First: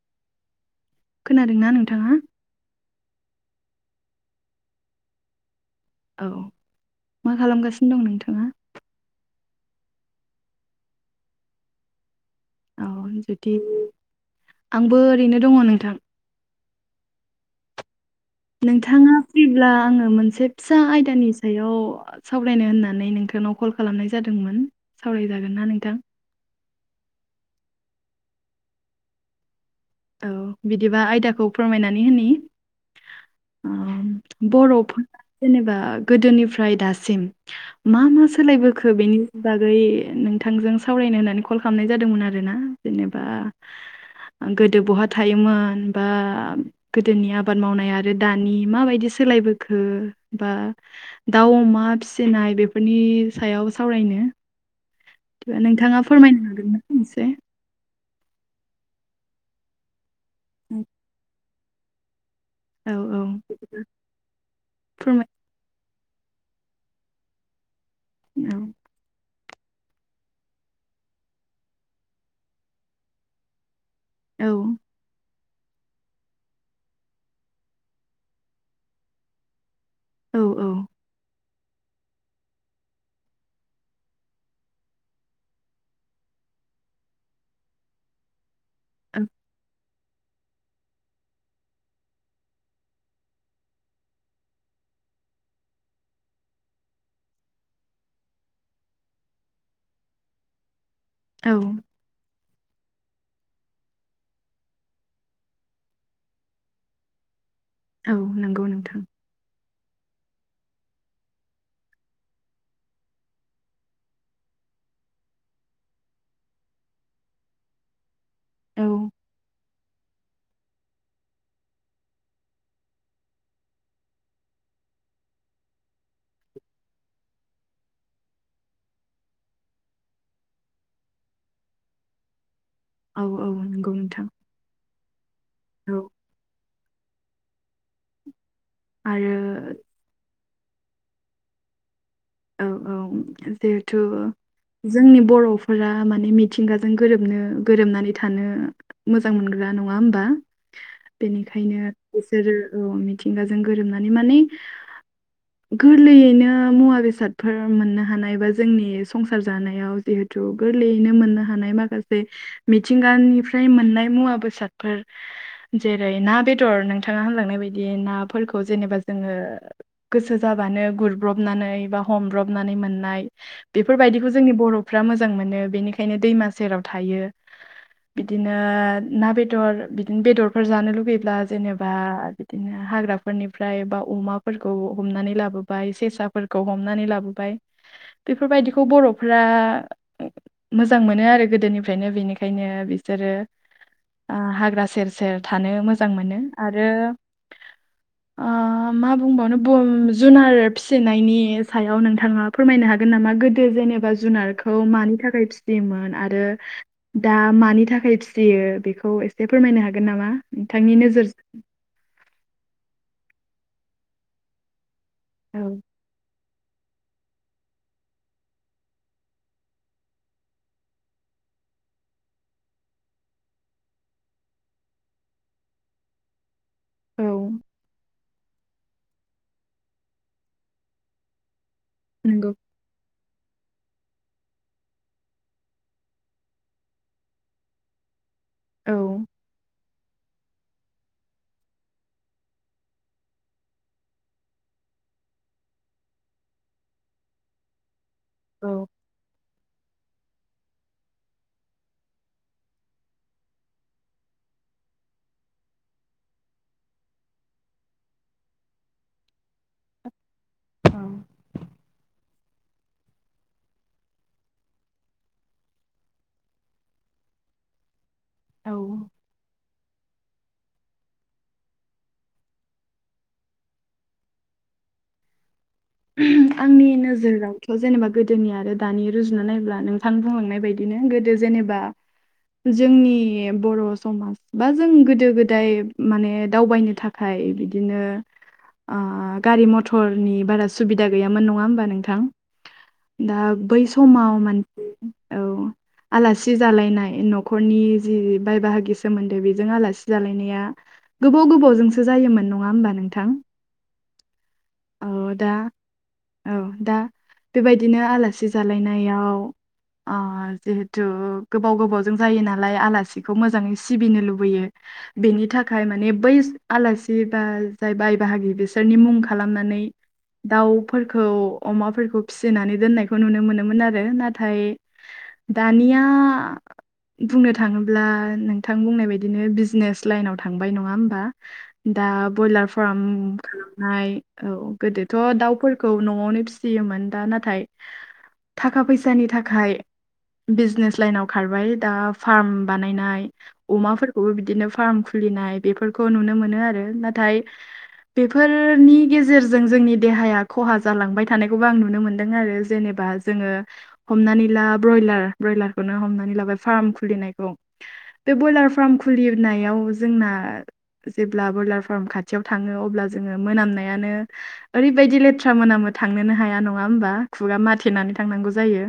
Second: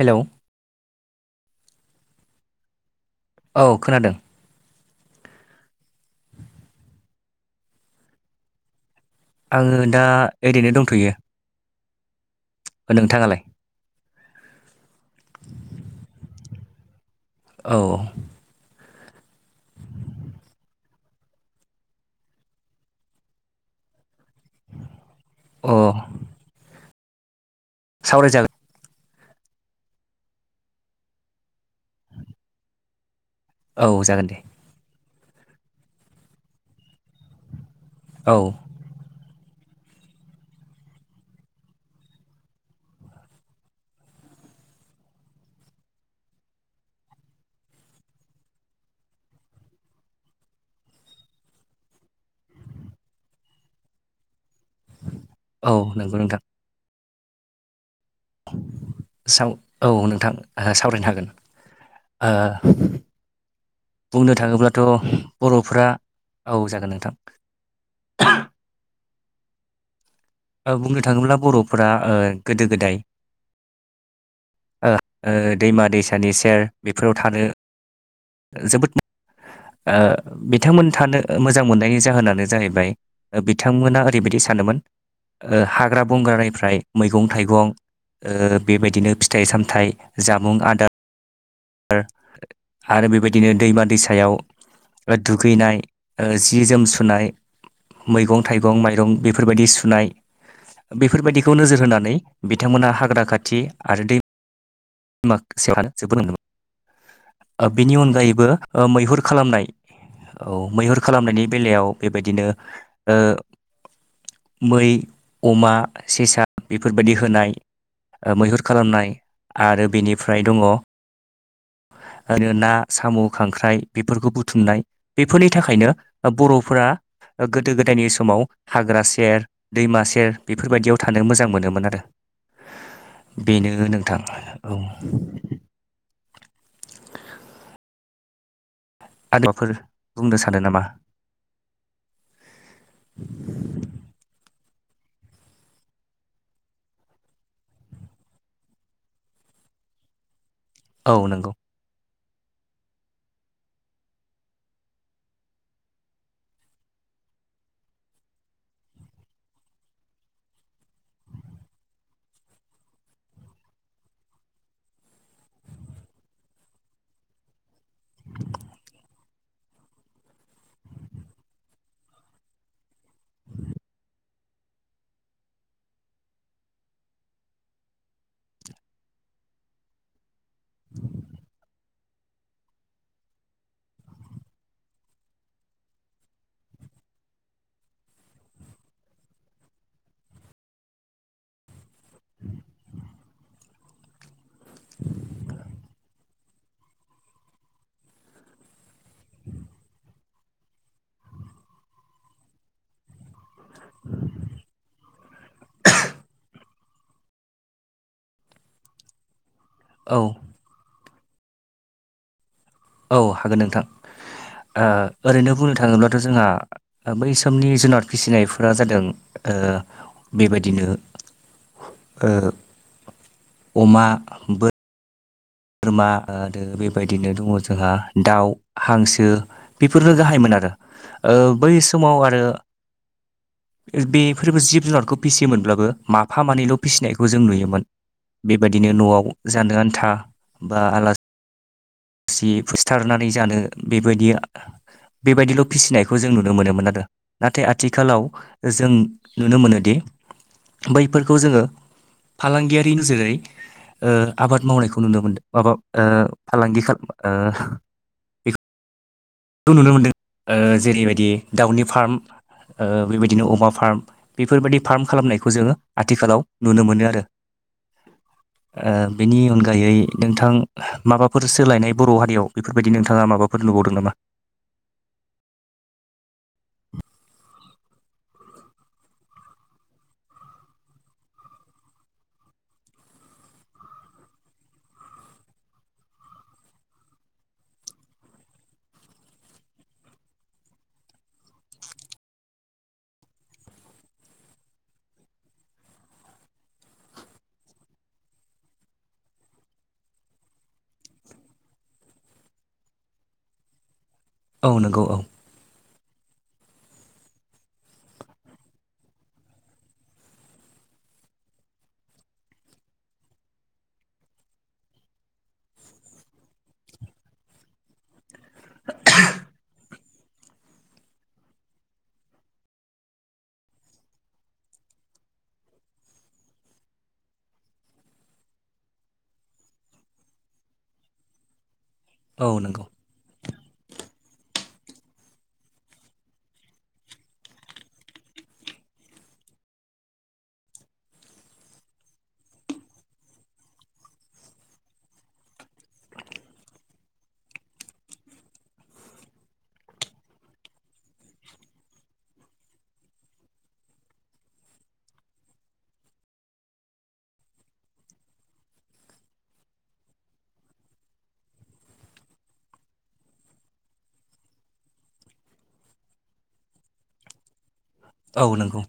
Hello खोनादोंना नोंथांङा? औ खोनादों। औ मा खालामगासिनो दं नोंथांङा? आंङो दा ओरैनो दंथ'यो। औ नोंथाङालाय जुदि आंबो ओरैनो दंङो नोंथां। औ नोंथांङा फ्रिब्ला आंङो मोनसे फिसा आयदानि सायाव सावरायनो होननानै नोंथांनाव कल खालामनाय जादोंमोन सावरायजागोनना अ नोंथां? सावरायजागोन। औ बिदिबा आयदाखौ फोरमायनानै होनि औ ओम, जागोन दे बर'फोरा जेनेबा गोदोनिफ्राय दासिम मा मा औ सोलायबो खो बेनि बागै नोंथांजों सावरायनो होननानै कल खालामनाय जादोंमोन आरोना जेनेबा गोदो बहा थायोमोन बा गोदोनि आबाद मावनाय आरो दानि माबायदि सोलायबोखो बा दाउ अमा फिसिनाय बेफोरनि सायाव सावरायनो औ नोंथाङा नंगौ नोंथां फोरमायनो हागोन ना एसे साव औ नोंथां सावरायनो हागोन। औ बुंनो थाङोब्लाथ' फोरमाय बर'फ्रा औ जागोन नोंथां औ बुंनो थाङोब्ला बर'फोरा ओ गोदो गोदाय औ दैमा दैसानि सेर बेफोराव थानो जोबोद ओ औ औ बिथांमोन थानो मोजां मोननायनि जाहोनानो जाहैबाय बिथांमोना ओरैबायदि सानोमोन हाग्रा बंग्रानिफ्राय मैगं थाइगं बेबायदिनो फिथाइ सामथाइ जामुं आदार आरो बेबायदिनो दैमा दैसायाव दुगैनाय जि जोम सुनाय मैगं थाइगं माइरं बेफोरबायदि सुनाय बेफोरबायदिखौ औ नोजोर होनानै बिथांमोना हाग्रा खाथि आरो दै दैमा [unintelligible] बिनि औ अनगायैबो‌ नंगौ ओ नोंथां मैहुर खालामनाय औ मैहुर खालामनायनि बेलायाव बेबायदिनो मै अमा सेसा बेफोरबायदि होनाय मैहुर औ खालामनाय आरो बेनिफ्राय दङ ओरैनो ना साम' खांख्राइ बेफोरखौ बुथुमनाय बेफोरनि थाखायनो बर'फोरा गोदो गोदायनि समाव हाग्रा सेर दैमा सेर बेफोरबायदियाव थानो मोजां मोनोमोन आरो औ औ बेनो नंगौ नोंथां औ औ आरो [unintelligible] बुंनो सानो नामा औ औ जिहेथु जोंनि बर'फोरा माने मिथिंगाजों गोरोबनो गोरोबनानै थानो मोजां मोनग्रा नङा होमबा औ नंगौ बेनिखायनो बिसोरो औ मिथिंगाजों गोरोमनानै माने गोरलैयैनो मुवा बेसाद बेसादफोर मोननो हानाय बा जोंनि संसार जानायाव जिहेथु गोरलैयैनो मोननो हानाय माखासे मिथिंगानिफ्राय मोननाय मुवा बेसादफोर जेरै ना बेदर नोंथाङा होनलांनाय बायदि नाफोरखौ जेनेबा जोङो गोसो जाबानो गुरब्रबनानै बा हमब्रबनानै मोननाय बेफोरबायदिखौ जोंनि बर'फ्रा मोजां मोनो बेनिखायनो दैमा सेराव थायो बिदिनो ना बेदर बिदिनो बेदरफोर जानो लुुबैब्ला जेनेबा बिदिनो हाग्राफोरनिफ्राय बा अमाफोरखौ हमनानै लाबोबाय सेसाफोरखौ हमनानै लाबोबाय बेफोरबायदिखौ बर'फोरा मोजां मोनो आरो गोदोनिफ्रायनो बेनिखायनो बिसोरो हाग्रा सेर सेर थानो मोजां मोनो आरो मा बुंबावनो जुनार फिसिनायनि सायाव नोंथाङा फोरमायनो हागोन नामा गोदो जेनेबा जुनारखौ मानि थाखाय फि फिसियोमोन आरो दा मानि थाखाय फिसियो बेखौ एसे फोरमायनो हागोन औ नामा नोंथांनि नोजोरजों औ हागोन नोंथां ओरैनो औ बुंनो थाङोब्लाथ' जोंहा बै समनि जुनाद फिसिनायफोरा जादों बेबायदिनो ओ अमा बोर बोरमा ओ दो औ बेबायदिनो दङ' जोंहा दाउ, हांसो बेफोरनो गाहायमोन आरो बै समाव आरो [inaudible] बेफोरबो जिब-जुनारखौ फिसियोमोनब्लाबो माफा मानैल' फिसिनायखौ जों नुयोमोन। औ बेबायदिनो न'आव जानो आन्था बा आलासि सि फुथारनानै जानो बेबायदि बेबायदिल' फिसिनायखौ जों नुनो मोनोमोन आरो। नाथाय आथिखालाव औ जों नुनो मोनोदि बैफोरखौ जोङो फालांगियारि नोजोरै ओ आबाद मावनायखौ नुनो मोनदों माबा फालांगि खालाम ओ खौ नुनो मोनदों ओ औ जेरैबायदि दाउनि फार्म ओ बेबायदिनो अमा फार्म बेफोर बादि फार्म खालामनायखौ जोङो आथिखालाव नुनो मोनो आरो। [inaudible] ओ बेनि अनगायै नोंथां माबाफोर सोलायनाय बर' हारियाव बेफोर बायदि नोंथाङा माबाफोर नुबावदों नामा? [inaudible] आंनि नोजोरावथ' जेनेबा गोदोनि आरो दानि रुजुना नायोब्ला नोंथां बुंलांनाय बायदि। बिदिनो गोदो जेनेबा जोंनि बर' समाज बा जों गोदो-गोदाय माने दावबायनो था ओमफाय बिदिनो गारि- मथरनि बारा सुबिदा गैयामोन नङा होमबा नोंथां दा बै समाव माने औ। आलासि जालायनाय न'खरनि जि बाय बाहागि सोमोन्दो बेजों आलासि जालायनाया गोबाव गोबावजोंसो जायोमोन नङा होमबा नोंथां। औ नंगौ औ। औ दा बेबायदिनो आलासि जालायनायाव ओ जिहेथु गोबाव गोबावजों जायो नालाय आलासिखौ मोजाङै सिबिनो लुबैयो। बेनि थाखाय माने बै आलासि बा जाय बाय बाहागि बिसोरनि मुं खालामनानै दाउफोरखौ, अमाफोरखौ फिसिनानै दोननायखौ नुनो मोनोमोन आरो नाथाय दानिया बुंनो थाङोब्ला नोंथां बुंनाय बायदिनो बिजनेस लाइनाव थांबाय नङा होमबा। दा औ ब्रयलार नंगौ फार्म खालामनाय औ गोदो थ' दाउफोरखौ न'आवनो फिसियोमोन दा नाथाय थाखा-फैसानि थाखाय बिजनेस लाइनाव खारबाय दा फार्म बानायनाय अमाफोरखौबो बिदिनो फार्म खुलिनाय बेफोरखौ नुनो मोनो आरो नाथाय बेफोरनि गेजेरजों जोंनि देहाया खहा जालांबाय थानायखौबो आं नुनो मोनदों आरो जेनेबा जोङो हमनानै ला ब्रयलार ब्रयलारखौनो हमनानै लाबाय फार्म खुलिनायखौ। बे ब्रयलार फार्म खुलिनायाव जोंना जेब्ला ब्रयलार फार्म खाथियाव थाङो अब्ला जोङो मोनामनायानो ओरैबायदि लेथ्रा मोनाबो थांनोनो हाया नङा होमबा खुगा माथेनानै था थांनांगौ औ नंगौ जायो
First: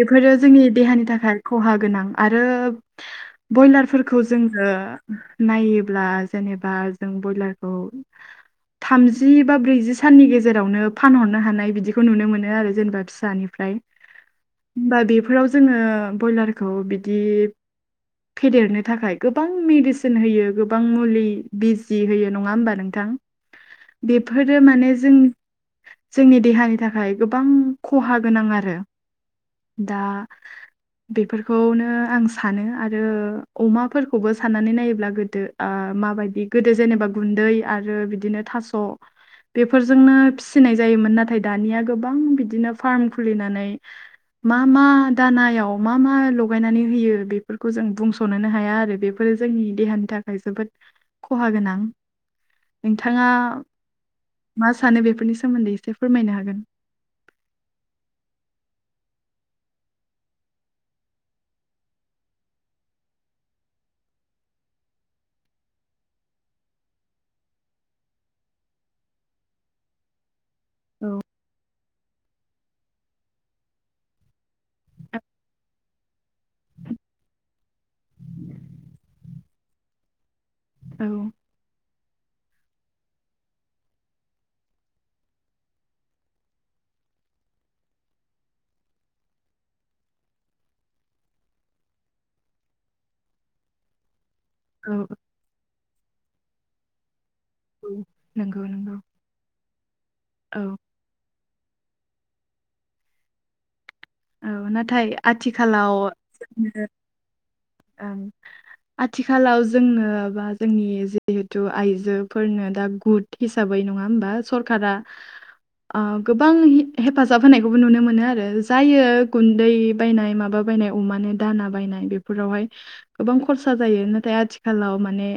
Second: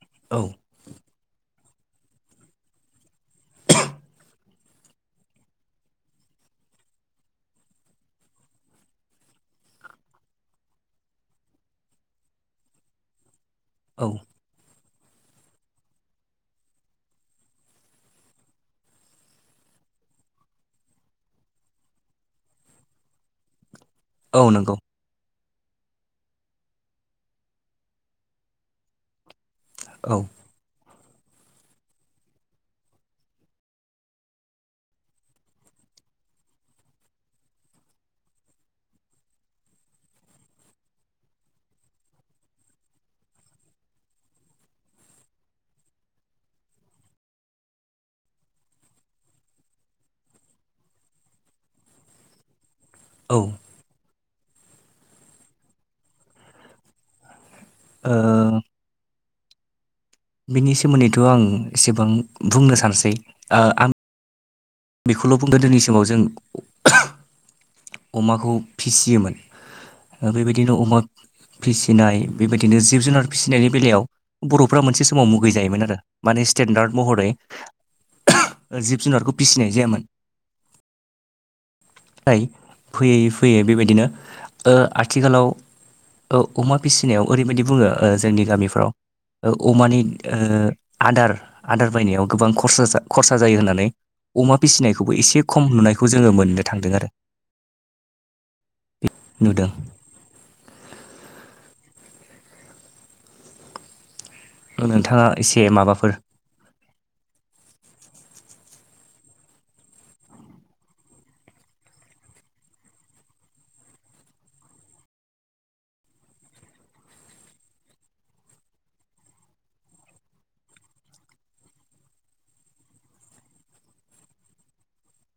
बेफोरो औ जोंनि देहानि थाखाय खहा गोनां आरो ब्रयलारफोरखौ जोङो नायोब्ला जेनेबा जों बयलारखौ थामजि बा ब्रैजि साननि गेजेरावनो फानहरनो हानाय बिदिखौ नुनो मोनो आरो जेनेबा फिसानिफ्राय औ। होमबा बेफोराव जोङो ब्रयलारखौ बिदि फेदेरनो थाखाय गोबां मेडिसिन होयो गोबां मुलि बिजि होयो नङा होमबा नोंथां? औ बेफोरो नंगौ माने जोंनि जोंनि देहानि थाखाय गोबां खहा गोनां आरो दा औ [inaudible] बेफोरखौनो आं सानो आरो अमाफोरखौबो साननानै नायोब्ला गोदो माबायदि गोदो जेनेबा गुन्दै आरो बिदिनो थास' बेफोरजोंनो फिसिनाय जायोमोन नाथाय दानिया गोबां बिदिनो फार्म खुलिनानै मा मा दानायाव मा मा लगायनानै होयो बेफोरखौ जों बुंस'नोनो हाया आरो बे फोरो जोंनि देहानि थाखाय जोबोद खहा गोनां नोंथाङा औ मा सानो बेफोरनि सोमोन्दै एसे फोरमायनो हागोन ओ बिनि सोमोन्दैथ' आं एसेबां बुंनो सानसै ओ आं बेखौल' बुं गोदोनि समाव जों अमाखौ फिसियोमोन बेबायदिनो अमा फिसिनाय बेबायदिनो जिब जुनार फिसिनायनि बेलायाव बर'फ्रा मोनसे समाव मुगै जायोमोन आरो माने स्टेन्डार्द महरै जिब जुनारखौ फिसिनाय जायामोन औ फ्राय फैयै फैयै बेबायदिनो आथिखालाव औ अमा फिसिनायाव ओरैबायाददि बुङो जोंनि गामिफ्राव अमानि आदार आदार बायनायाव गोबां खरसा जा खरसा जायो होननानै अमा औ फिसिनायखौबो एसे खम नुनायखौ जोङो मोननो थांदों आरो औ नंगौ नंगौ नुदों औ औ नाथाय नोंथाङा एसे आथिखालाव माबाफोर [unintelligible] ओं आथिखालाव जोंनो बा जोंनि जिहेथु आइजोफोरनो दा गुड हिसाबै नङा होमबा सरकारा गोबां हेफाजाब होनायखौबो नुनो मोनो आरो जायो गुन्दै बायनाय माबा बायनाय अमानो दाना बायनाय बेफोरावहाय गोबां खरसा जायो नाथाय आथिखालाव माने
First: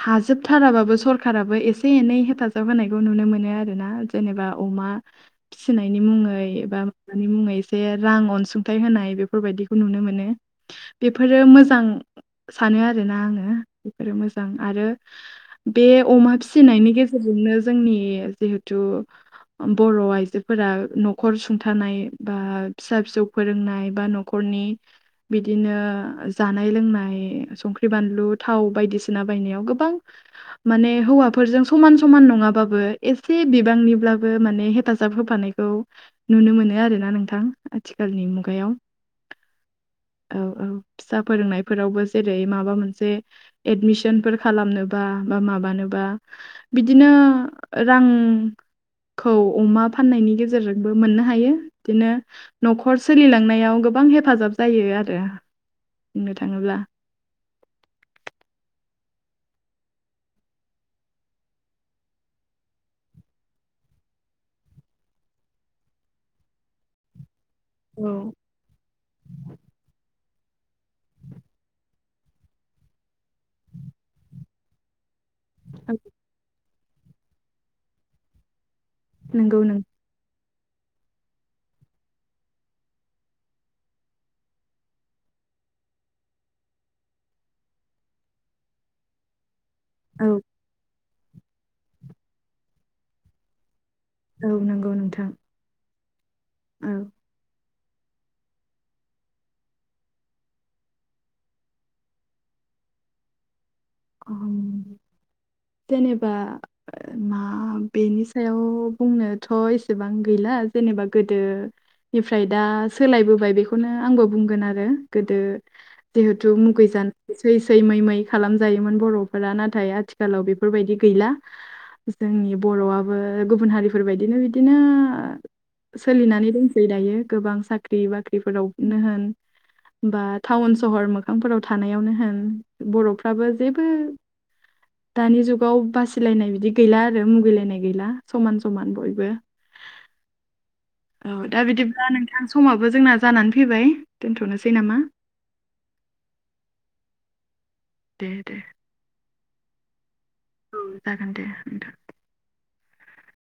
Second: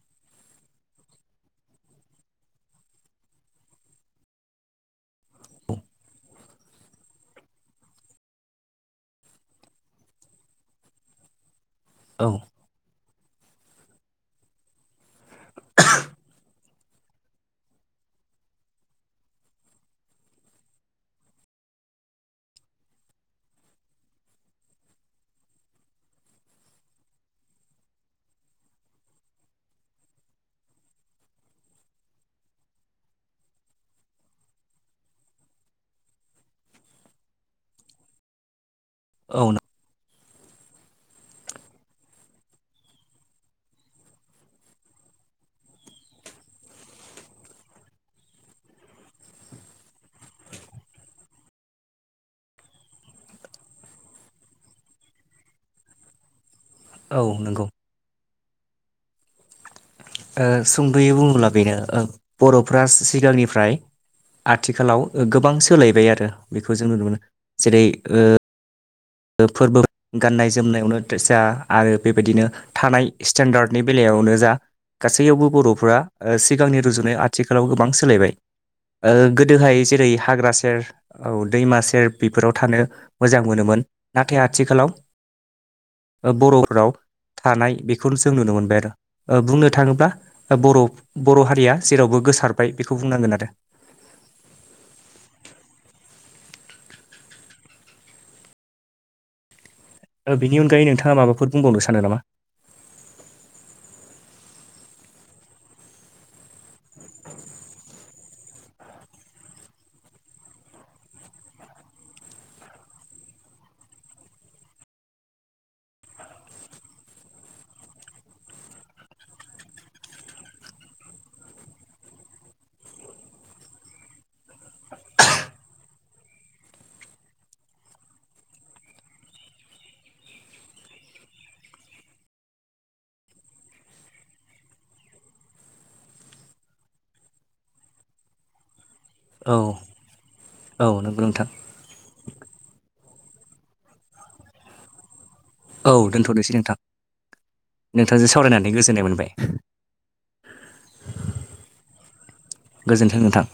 हाजोबथाराबाबो सरखाराबो एसे एनै हेफाजाब होनायखौ नुनो मोनो आरोना जेनेबा अमा फिसिनायनि मु ङै एबा अमानि मुङै एसे रां अनसुंथाइ होनाय बेफोरबायदिखौ नुनो मोनो। बेफोरो मोजां औ सानो आरोना आङो बेफोरो मोजां आरो बे अमा फिसिनायनि गेजेरजोंनो जोंनि जिहेथु बर' आइजोफोरा न'खर सुंथानाय बा फिसा फिसौ फोरोंनाय बा न'खरनि बिदिनो जानाय लोंनाय संख्रि बानलु थाव बायदिसिना बायनायाव गोबां माने हौवाफोरजों समान समान नङाबाबो एसे बिबांनिब्लाबो माने हेफाजा जाब होफानायखौ नुनो मोनो आरोना नोंथां आथिखालनि मुगायाव औ नों औ औ फिसा फोरोंनायफोरावबो जेरै माबा मोनसे एडमिसनफोर खालामनोबा बा माबानोबा बिदिनो रांखौ अमा फाननायनि गेजेरजों बो मोननो हायो बिदिनो न'खर सोलिलांनायाव गोबां हेफाजाब जायो आरो बुंनो थाङोब्ला औ नंगौ ओ सुंद'यै बुङोब्ला बेनो बर'फ्रा सिगांनिफ्राय आथिखालाव गोबां सोलायबाय आरो बेखौ जों नुनो मोनो जेरै औ फोरबो गाननाय-जोमनायावनो जा आरो बे बायदिनो थानाय स्टेन्डार्डनि बेलायावनो जा गासैयावबो बर'फ्रा सिगांनि रुजुनाय आथिखालाव गोबां सोलायबाय। ओ नंगौ गोदोहाय नों जेरै हाग्रा सेर औ दैमा सेर बेफोराव थानो मोजां मोनोमोन नाथाय आथिखालाव। बर' राव थानाय बेखौनो जों नुनो मोनबाय आरो। बुंनो थाङोब्ला औ बर' बर' हारिया जेरावबो गोसारबाय बेखौ बुंनांगोन आरो। औ नंगौ नोंथां। औ। औ बेनि अनगायै नोंथाङा माबाफोर बुंबावनो सानो नामा? ओम जेनेबा मा बेनि सायाव बुंनोथ' एसेबां गैला जेनेबा गोदो निफ्राय दा सोलायबोबाय बेखौनो आंबो बुंगोन आरो गोदो जिहेथु मुगै जानो सै सै मै मै खालाम जायोमोन बर'फोरा नाथाय आथिखालाव बेफोर बायदि गैला। जोंनि बर'आबो गुबुन हारिफोरबायदिनो बिदिनो सोलिनानै दंसै दायो गोबां साख्रि बाख्रिफोरावनो होन बा टाउन सहर मोखांफोराव थानायावनो होन बर'फ्राबो जेबो दानि जुगाव बासिलायनाय बिदि गैला आरो मुगैलायनाय गैला समान समान बयबो। औ। नंगौ औ नोंथां दा बिदिब्ला नोंथां समाबो जोंना जानानै फैबाय दोनथ'नोसै नामा? औ दोनथ'नोसै नोंथां दे नोंथांजों दे सावरायनानै गोजोननाय मोनबाय। औ जागोन दे नोंथां। गोजोन्थों नोंथां।